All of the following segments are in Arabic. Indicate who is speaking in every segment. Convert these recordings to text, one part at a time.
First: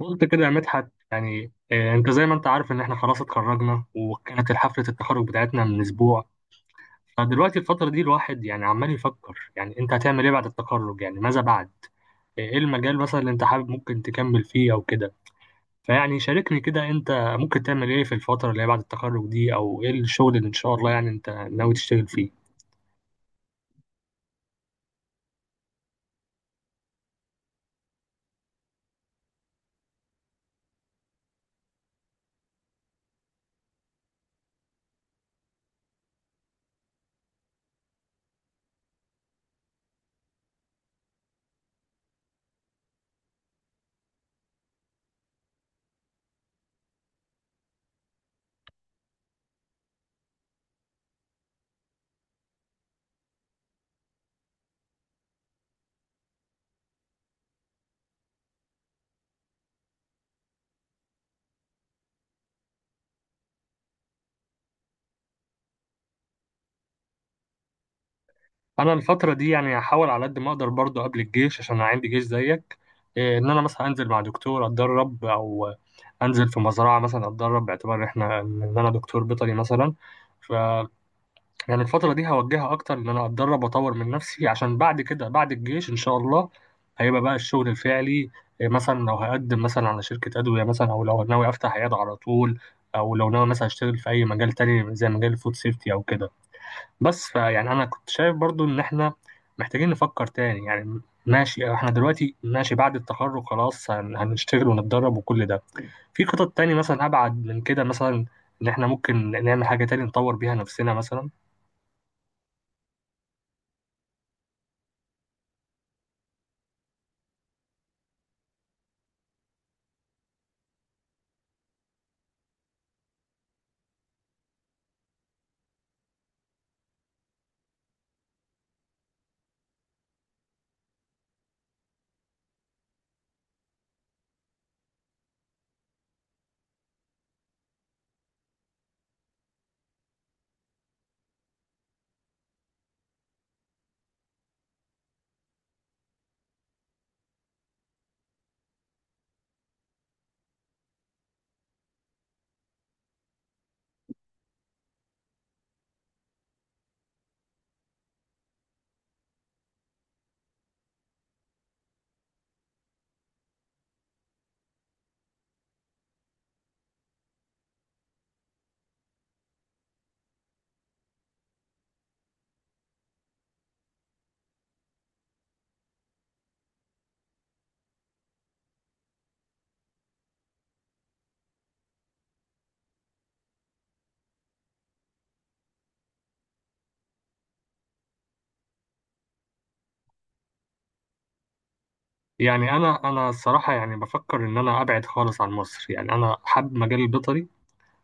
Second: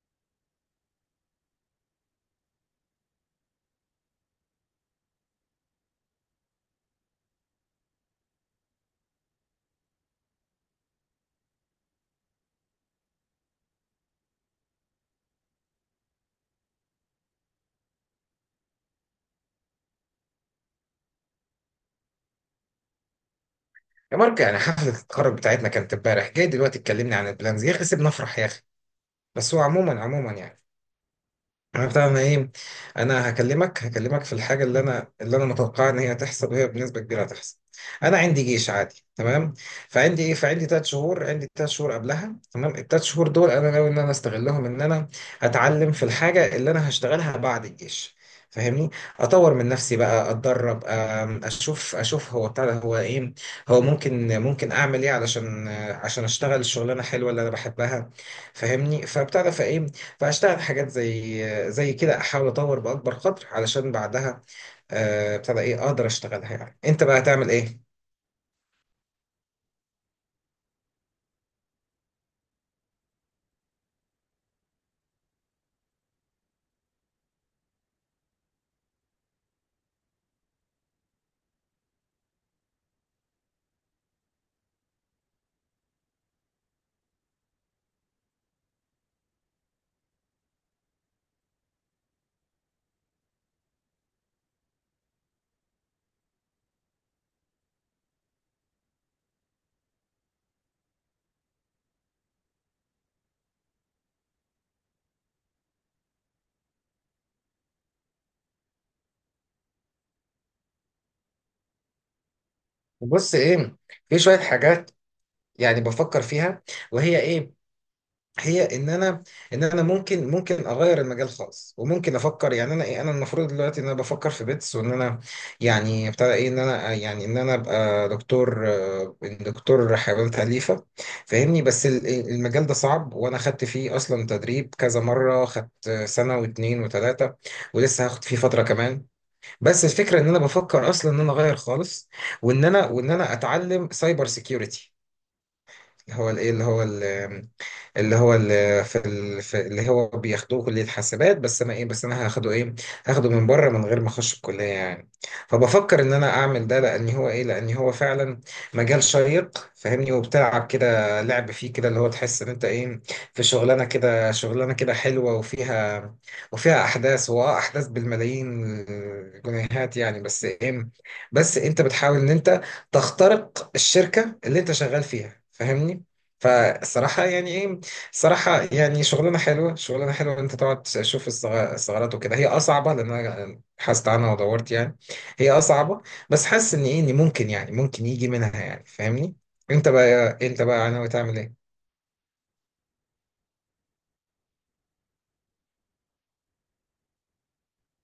Speaker 1: قلت كده يا مدحت، يعني انت زي ما انت عارف ان احنا خلاص اتخرجنا، وكانت حفلة التخرج بتاعتنا من اسبوع. فدلوقتي الفترة دي الواحد يعني عمال يفكر، يعني انت هتعمل ايه بعد التخرج؟ يعني ماذا بعد؟ ايه المجال مثلا اللي انت حابب ممكن تكمل فيه او كده؟ فيعني شاركني كده، انت ممكن تعمل ايه في الفترة اللي هي بعد التخرج دي، او ايه الشغل اللي ان شاء الله يعني انت ناوي تشتغل فيه؟
Speaker 2: يا مارك، يعني حفلة التخرج بتاعتنا كانت امبارح، جاي دلوقتي تكلمني عن البلانز؟ يا اخي، سيبنا نفرح يا اخي. بس هو عموما، عموما، يعني عرفت انا ايه، انا هكلمك، في الحاجه اللي انا متوقعها ان هي تحصل، وهي بنسبه كبيره هتحصل. انا عندي جيش، عادي، تمام. فعندي 3 شهور، قبلها. تمام، الثلاث شهور دول انا ناوي ان انا استغلهم، ان انا اتعلم في الحاجه اللي انا هشتغلها بعد الجيش. فاهمني؟ اطور من نفسي بقى، اتدرب، اشوف، هو بتاع ده، هو ايه، هو ممكن، اعمل ايه، علشان آه، عشان اشتغل الشغلانه حلوه اللي انا بحبها. فاهمني؟ فبتاع ده فايه فاشتغل في حاجات زي كده، احاول اطور باكبر قدر علشان بعدها، ابتدى ايه اقدر اشتغلها. يعني انت بقى هتعمل ايه؟
Speaker 1: انا الفتره دي يعني هحاول على قد ما اقدر برضو قبل الجيش، عشان انا عندي جيش زيك. إيه، ان انا مثلا انزل مع دكتور اتدرب، او انزل في مزرعه مثلا اتدرب، باعتبار احنا ان انا دكتور بيطري مثلا. ف يعني الفتره دي هوجهها اكتر، ان انا اتدرب واطور من نفسي، عشان بعد كده بعد الجيش ان شاء الله هيبقى بقى الشغل الفعلي. إيه، مثلا لو هقدم مثلا على شركه ادويه، مثلا او لو ناوي افتح عياده على طول، او لو ناوي مثلا اشتغل في اي مجال تاني زي مجال الفود سيفتي او كده. بس فيعني انا كنت شايف برضو ان احنا محتاجين نفكر تاني يعني. ماشي، احنا دلوقتي ماشي بعد التخرج خلاص، هنشتغل ونتدرب وكل ده. في خطط تاني مثلا ابعد من كده، مثلا ان احنا ممكن نعمل حاجة تاني نطور بيها نفسنا مثلا.
Speaker 2: بص، ايه، في شويه حاجات يعني بفكر فيها. وهي ايه؟ هي ان انا، ممكن، اغير المجال خالص. وممكن افكر، يعني انا ايه، انا المفروض دلوقتي ان انا بفكر في بيتس، وان انا يعني ابتدى ايه ان انا، يعني ان انا ابقى دكتور، دكتور حيوانات اليفه. فاهمني؟ بس المجال ده صعب، وانا خدت فيه اصلا تدريب كذا مره، خدت سنه واتنين وتلاته، ولسه هاخد فيه فتره كمان. بس الفكره ان انا بفكر اصلا ان انا اغير خالص، وان انا اتعلم سايبر سيكيورتي، اللي هو اللي هو، اللي في اللي هو بياخدوه كلية حاسبات. بس انا ايه، بس انا هاخده ايه، هاخده من بره، من غير ما اخش الكلية يعني. فبفكر ان انا اعمل ده، لان هو ايه، لان هو فعلا مجال شيق. فاهمني؟ وبتلعب كده لعب فيه، كده اللي هو تحس ان انت ايه، في شغلانة كده، حلوة، وفيها، احداث، احداث بالملايين، الجنيهات يعني. بس ايه، بس انت بتحاول ان انت تخترق الشركة اللي انت شغال فيها. فاهمني؟ فالصراحة يعني ايه، صراحة يعني شغلانة حلوة، إن أنت تقعد تشوف الثغرات وكده. هي أصعبة، لأن أنا بحثت عنها ودورت يعني. هي أصعبة. بس حاسس إن إيه، إن ممكن، يجي منها يعني. فاهمني؟ أنت بقى ناوي تعمل إيه؟
Speaker 1: يعني انا الصراحة يعني بفكر ان انا ابعد خالص عن مصر، يعني انا حابب مجال البيطري.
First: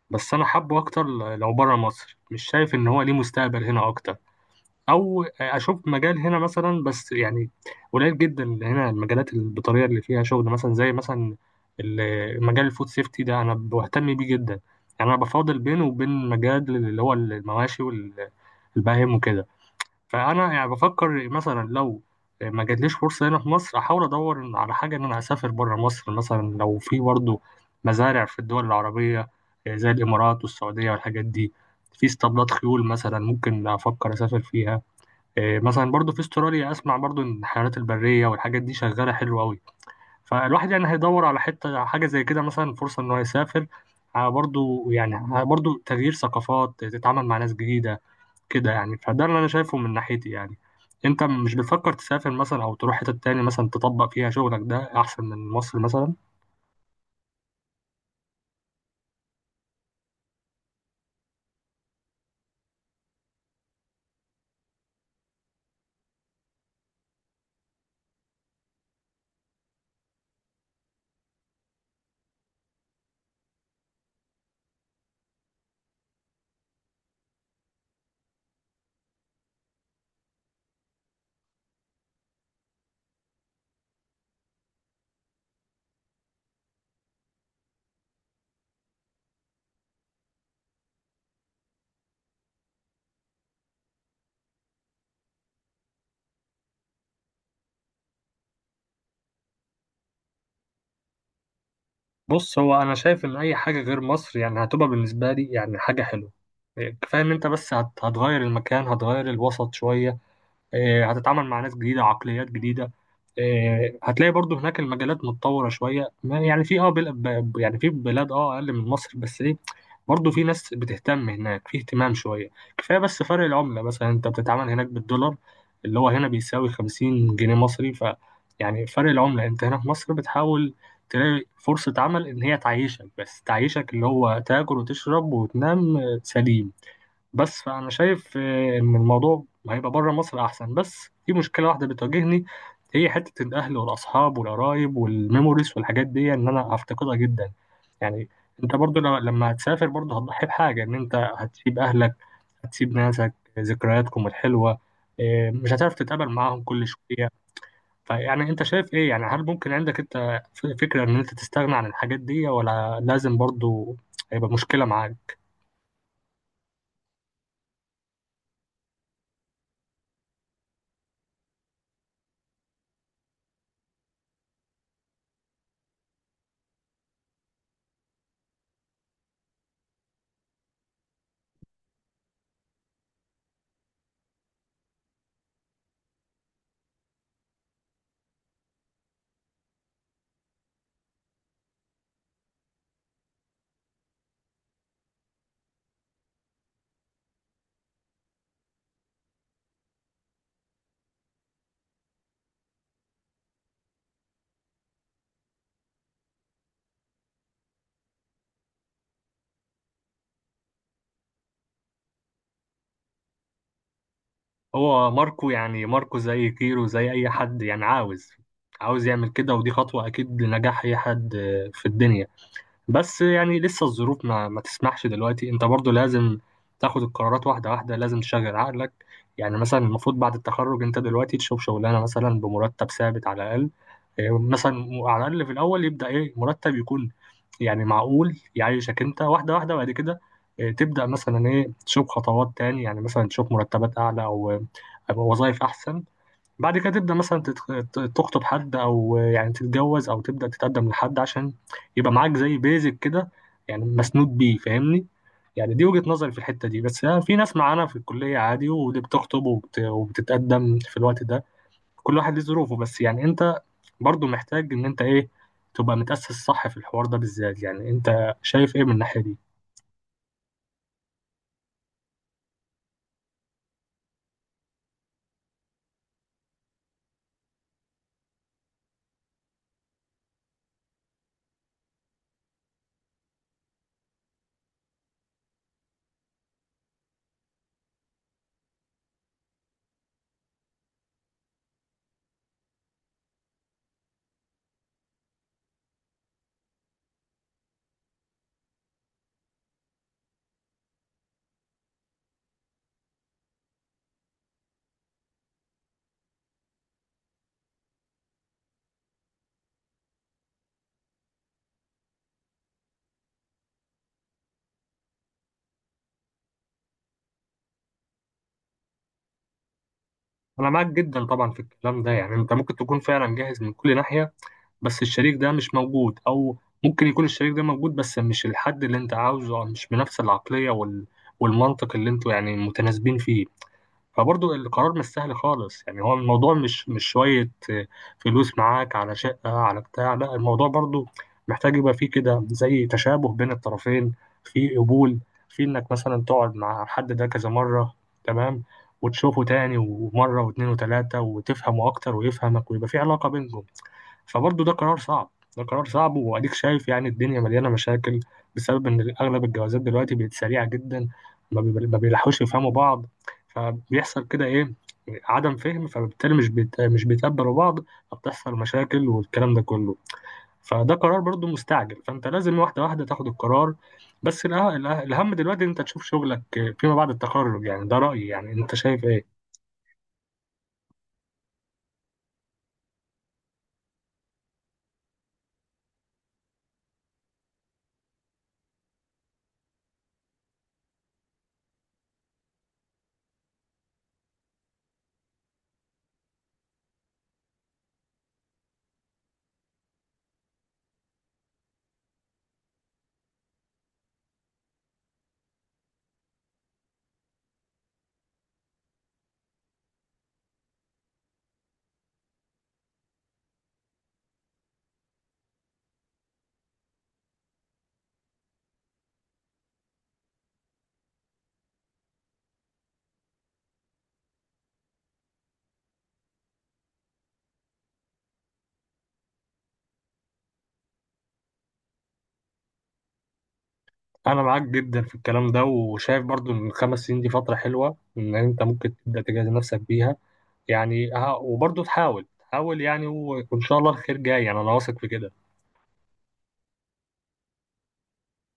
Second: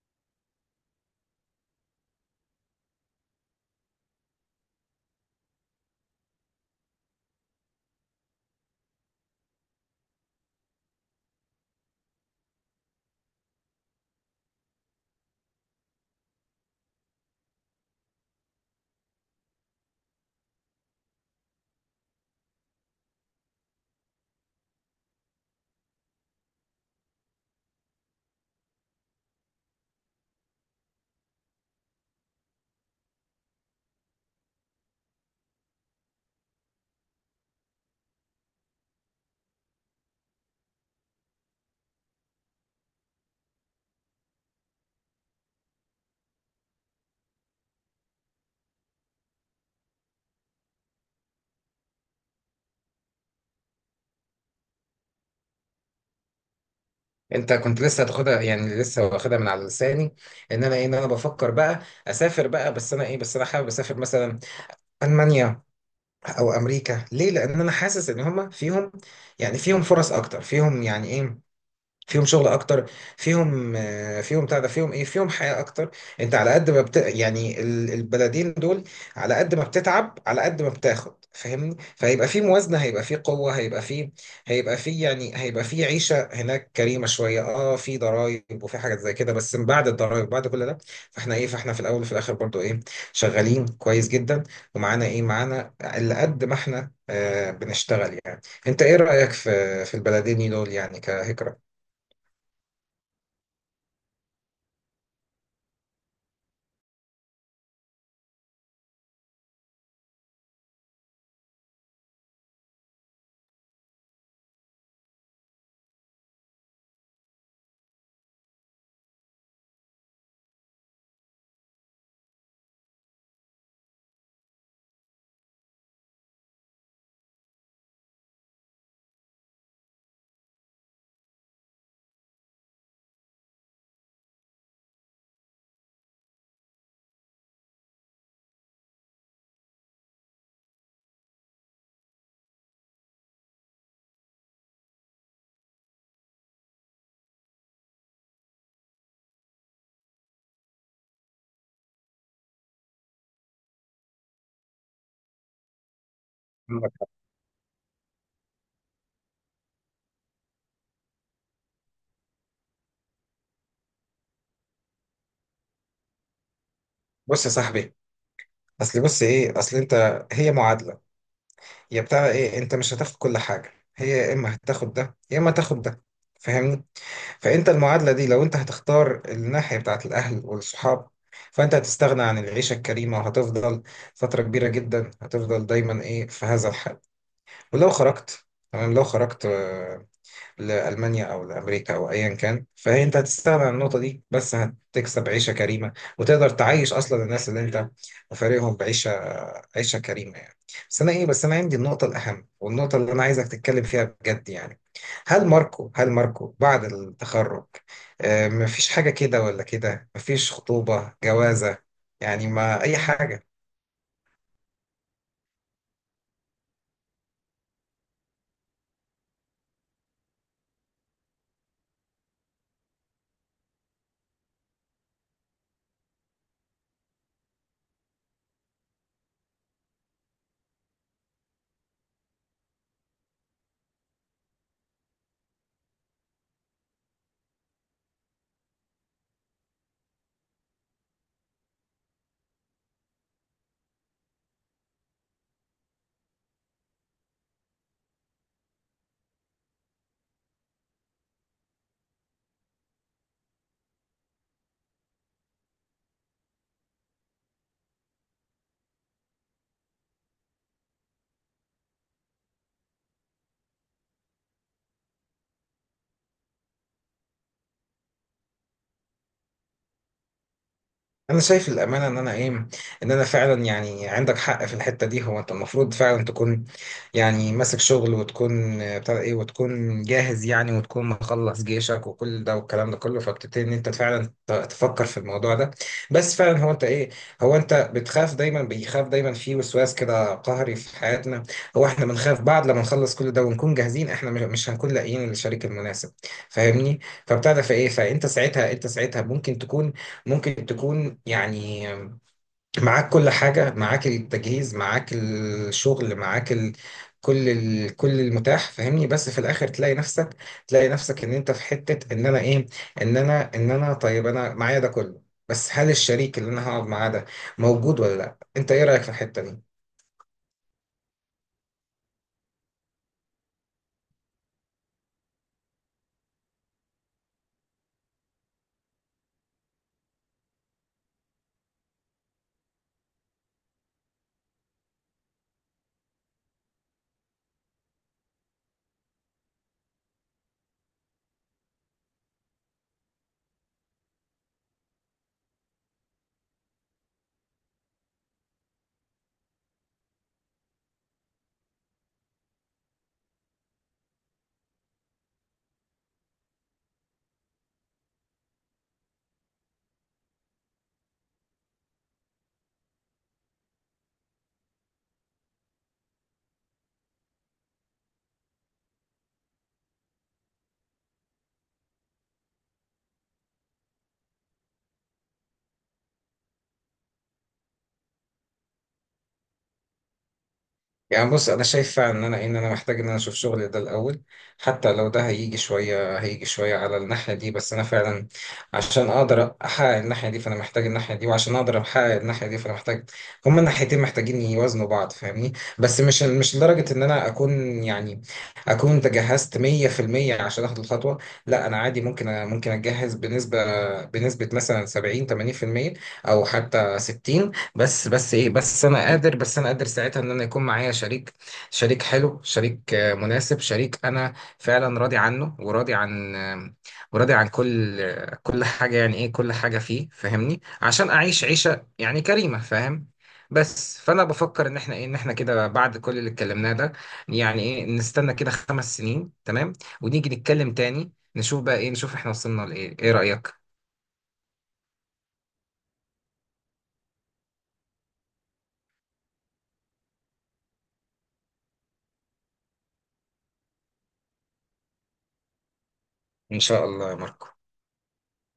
Speaker 1: بس انا حابه اكتر لو بره مصر، مش شايف ان هو ليه مستقبل هنا اكتر. او اشوف مجال هنا مثلا، بس يعني قليل جدا هنا المجالات بالطريقه اللي فيها شغل، مثلا زي مثلا مجال الفود سيفتي ده انا بهتم بيه جدا. يعني انا بفاضل بينه وبين مجال اللي هو المواشي والبهائم وكده. فانا يعني بفكر مثلا لو ما جاتليش فرصه هنا في مصر، احاول ادور على حاجه ان انا اسافر بره مصر، مثلا لو في برضه مزارع في الدول العربيه زي الامارات والسعوديه والحاجات دي، في اسطبلات خيول مثلا ممكن افكر اسافر فيها. إيه، مثلا برضو في استراليا اسمع برضو ان الحيوانات البريه والحاجات دي شغاله حلو قوي. فالواحد يعني هيدور على حته حاجه زي كده، مثلا فرصه ان هو يسافر، برضو يعني برضو تغيير ثقافات، تتعامل مع ناس جديده كده يعني. فده اللي انا شايفه من ناحيتي يعني. انت مش بتفكر تسافر مثلا، او تروح حته تاني مثلا تطبق فيها شغلك، ده احسن من مصر مثلا؟
Speaker 2: أنت كنت لسه هتاخدها، يعني لسه واخدها من على لساني، إن أنا إيه، إن أنا بفكر بقى أسافر بقى. بس أنا إيه، بس أنا حابب أسافر مثلا ألمانيا أو أمريكا. ليه؟ لأن أنا حاسس إن هما فيهم، يعني فيهم فرص أكتر، فيهم يعني إيه، فيهم شغل اكتر، فيهم، فيهم بتاع ده، فيهم ايه، فيهم حياه اكتر. انت على قد ما يعني البلدين دول، على قد ما بتتعب على قد ما بتاخد. فاهمني؟ فهيبقى في موازنه، هيبقى في قوه، هيبقى في، يعني هيبقى في عيشه هناك كريمه شويه. اه في ضرائب وفي حاجات زي كده، بس من بعد الضرائب بعد كل ده، فاحنا ايه، فاحنا في الاول وفي الاخر برضو ايه، شغالين كويس جدا. ومعانا ايه، معانا اللي قد ما احنا بنشتغل يعني. انت ايه رايك في، البلدين دول يعني كهجره؟
Speaker 1: بص، هو انا شايف ان اي حاجه غير مصر يعني هتبقى بالنسبه لي يعني حاجه حلوه. إيه، كفايه ان انت بس هتغير المكان، هتغير الوسط شويه. هتتعامل مع ناس جديدة، عقليات جديدة. هتلاقي برضو هناك المجالات متطورة شوية، يعني في يعني في بلاد أقل من مصر، بس ايه؟ برضو في ناس بتهتم هناك، في اهتمام شوية. كفاية، بس فرق العملة مثلا انت بتتعامل هناك بالدولار، اللي هو هنا بيساوي 50 جنيه مصري. يعني فرق العملة، انت هنا في مصر بتحاول تلاقي فرصة عمل ان هي تعيشك، بس تعيشك اللي هو تاكل وتشرب وتنام، سليم. بس فأنا شايف إن الموضوع هيبقى بره مصر أحسن، بس في مشكلة واحدة بتواجهني. هي حتة الأهل والأصحاب والقرايب والميموريز والحاجات دي، إن أنا هفتقدها جدا يعني. أنت برضو لما هتسافر برضو هتضحي بحاجة، إن أنت هتسيب أهلك، هتسيب ناسك، ذكرياتكم الحلوة. مش هتعرف تتقابل معاهم كل شوية. فيعني أنت شايف إيه؟ يعني هل ممكن عندك أنت فكرة إن أنت تستغنى عن الحاجات دي، ولا لازم برضو هيبقى مشكلة معاك؟
Speaker 2: بص يا صاحبي، اصل، بص ايه، اصل انت، هي معادله. يا بتاع ايه، انت مش هتاخد كل حاجه، هي يا اما هتاخد ده، يا اما هتاخد ده. فاهمني؟ فانت المعادله دي، لو انت هتختار الناحيه بتاعت الاهل والصحاب، فانت هتستغنى عن العيشه الكريمه، وهتفضل فتره كبيره جدا، هتفضل دايما ايه، في هذا الحال. ولو خرجت، تمام، لو خرجت لألمانيا أو لأمريكا أو أيا كان، فهي أنت هتستغنى عن النقطة دي، بس هتكسب عيشة كريمة، وتقدر تعيش أصلا الناس اللي أنت فارقهم عيشة كريمة يعني. بس أنا إيه، بس أنا عندي النقطة الأهم، والنقطة اللي أنا عايزك تتكلم فيها بجد يعني. هل ماركو، بعد التخرج، مفيش حاجة كده ولا كده، مفيش خطوبة، جوازة، يعني، ما أي حاجة؟
Speaker 1: هو ماركو، يعني ماركو زي كيرو، زي اي حد يعني عاوز يعمل كده، ودي خطوة اكيد لنجاح اي حد في الدنيا. بس يعني لسه الظروف ما تسمحش دلوقتي، انت برضو لازم تاخد القرارات واحدة واحدة، لازم تشغل عقلك. يعني مثلا المفروض بعد التخرج، انت دلوقتي تشوف شغلانة مثلا بمرتب ثابت على الاقل. مثلا على الاقل في الاول يبدأ ايه مرتب يكون، يعني معقول يعيشك انت واحده واحده. بعد كده تبدا مثلا ايه، تشوف خطوات تاني، يعني مثلا تشوف مرتبات اعلى، او وظائف احسن. بعد كده تبدا مثلا تخطب حد، او يعني تتجوز، او تبدا تتقدم لحد عشان يبقى معاك زي بيزك كده، يعني مسنود بيه فاهمني. يعني دي وجهة نظري في الحتة دي، بس في ناس معانا في الكلية عادي ودي بتخطب وبتتقدم في الوقت ده. كل واحد ليه ظروفه، بس يعني انت برضو محتاج ان انت ايه، تبقى متأسس صح في الحوار ده بالذات. يعني انت شايف ايه من الناحية دي؟
Speaker 2: انا شايف الامانه ان انا ايه، ان انا فعلا يعني عندك حق في الحته دي. هو انت المفروض فعلا تكون، يعني ماسك شغل، وتكون، بتاع ايه، وتكون جاهز يعني، وتكون مخلص جيشك، وكل ده والكلام ده كله. فبتبتدي ان انت فعلا تفكر في الموضوع ده. بس فعلا هو انت ايه، هو انت بتخاف دايما، بيخاف دايما في وسواس كده قهري في حياتنا. هو احنا بنخاف بعد لما نخلص كل ده ونكون جاهزين، احنا مش هنكون لاقيين الشريك المناسب. فاهمني؟ فبتاع ده فايه فانت ساعتها، انت ساعتها ممكن تكون، يعني معاك كل حاجة، معاك التجهيز، معاك الشغل، معاك كل كل المتاح. فاهمني؟ بس في الاخر تلاقي نفسك، ان انت في حتة، ان انا ايه، ان انا، طيب انا معايا ده كله، بس هل الشريك اللي انا هقعد معاه ده موجود ولا لا؟ انت ايه رأيك في الحتة دي؟
Speaker 1: انا معاك جدا طبعا في الكلام ده، يعني انت ممكن تكون فعلا جاهز من كل ناحية، بس الشريك ده مش موجود، او ممكن يكون الشريك ده موجود بس مش الحد اللي انت عاوزه، أو مش بنفس العقلية والمنطق اللي انتوا يعني متناسبين فيه. فبرضه القرار مش سهل خالص، يعني هو الموضوع مش شوية فلوس معاك على شقة على بتاع، لا الموضوع برضه محتاج يبقى فيه كده زي تشابه بين الطرفين. في قبول، في انك مثلا تقعد مع الحد ده كذا مرة، تمام، وتشوفه تاني ومرة واتنين وتلاتة وتفهمه أكتر ويفهمك، ويبقى في علاقة بينكم. فبرضه ده قرار صعب، ده قرار صعب، واديك شايف يعني الدنيا مليانه مشاكل، بسبب ان اغلب الجوازات دلوقتي بقت سريعه جدا. ما بيلحقوش يفهموا بعض، فبيحصل كده ايه، عدم فهم، فبالتالي مش بيتقبلوا بعض، فبتحصل مشاكل والكلام ده كله. فده قرار برضه مستعجل، فانت لازم واحده واحده تاخد القرار. بس الاهم دلوقتي، إن انت تشوف شغلك فيما بعد التخرج. يعني ده رايي، يعني انت شايف ايه؟
Speaker 2: يعني بص، انا شايف فعلا ان انا ان انا محتاج ان انا اشوف شغل ده الاول، حتى لو ده هيجي شويه، على الناحيه دي. بس انا فعلا، عشان اقدر احقق الناحيه دي فانا محتاج الناحيه دي، وعشان اقدر احقق الناحيه دي فانا محتاج، هما الناحيتين محتاجين يوازنوا بعض. فاهمني؟ بس مش لدرجه ان انا اكون يعني اكون تجهزت 100% عشان اخد الخطوه. لا، انا عادي، ممكن ممكن اتجهز بنسبه، مثلا 70 80%، او حتى 60. بس، بس ايه بس انا قادر، ساعتها ان انا يكون معايا شريك، شريك حلو، شريك، مناسب، شريك انا فعلا راضي عنه، وراضي عن، وراضي عن كل، كل حاجه يعني ايه، كل حاجه فيه. فاهمني؟ عشان اعيش عيشه يعني كريمه، فاهم؟ بس فانا بفكر ان احنا ايه، ان احنا كده بعد كل اللي اتكلمناه ده، يعني ايه نستنى كده 5 سنين تمام، ونيجي نتكلم تاني، نشوف بقى ايه، احنا وصلنا لايه. ايه رايك؟
Speaker 1: انا معاك جدا في الكلام ده، وشايف برضو ان الخمس سنين دي فتره حلوه ان انت ممكن تبدا تجهز نفسك بيها. يعني وبرضو تحاول تحاول، يعني وان شاء الله الخير جاي، يعني انا واثق في كده.
Speaker 2: ان شاء الله يا ماركو.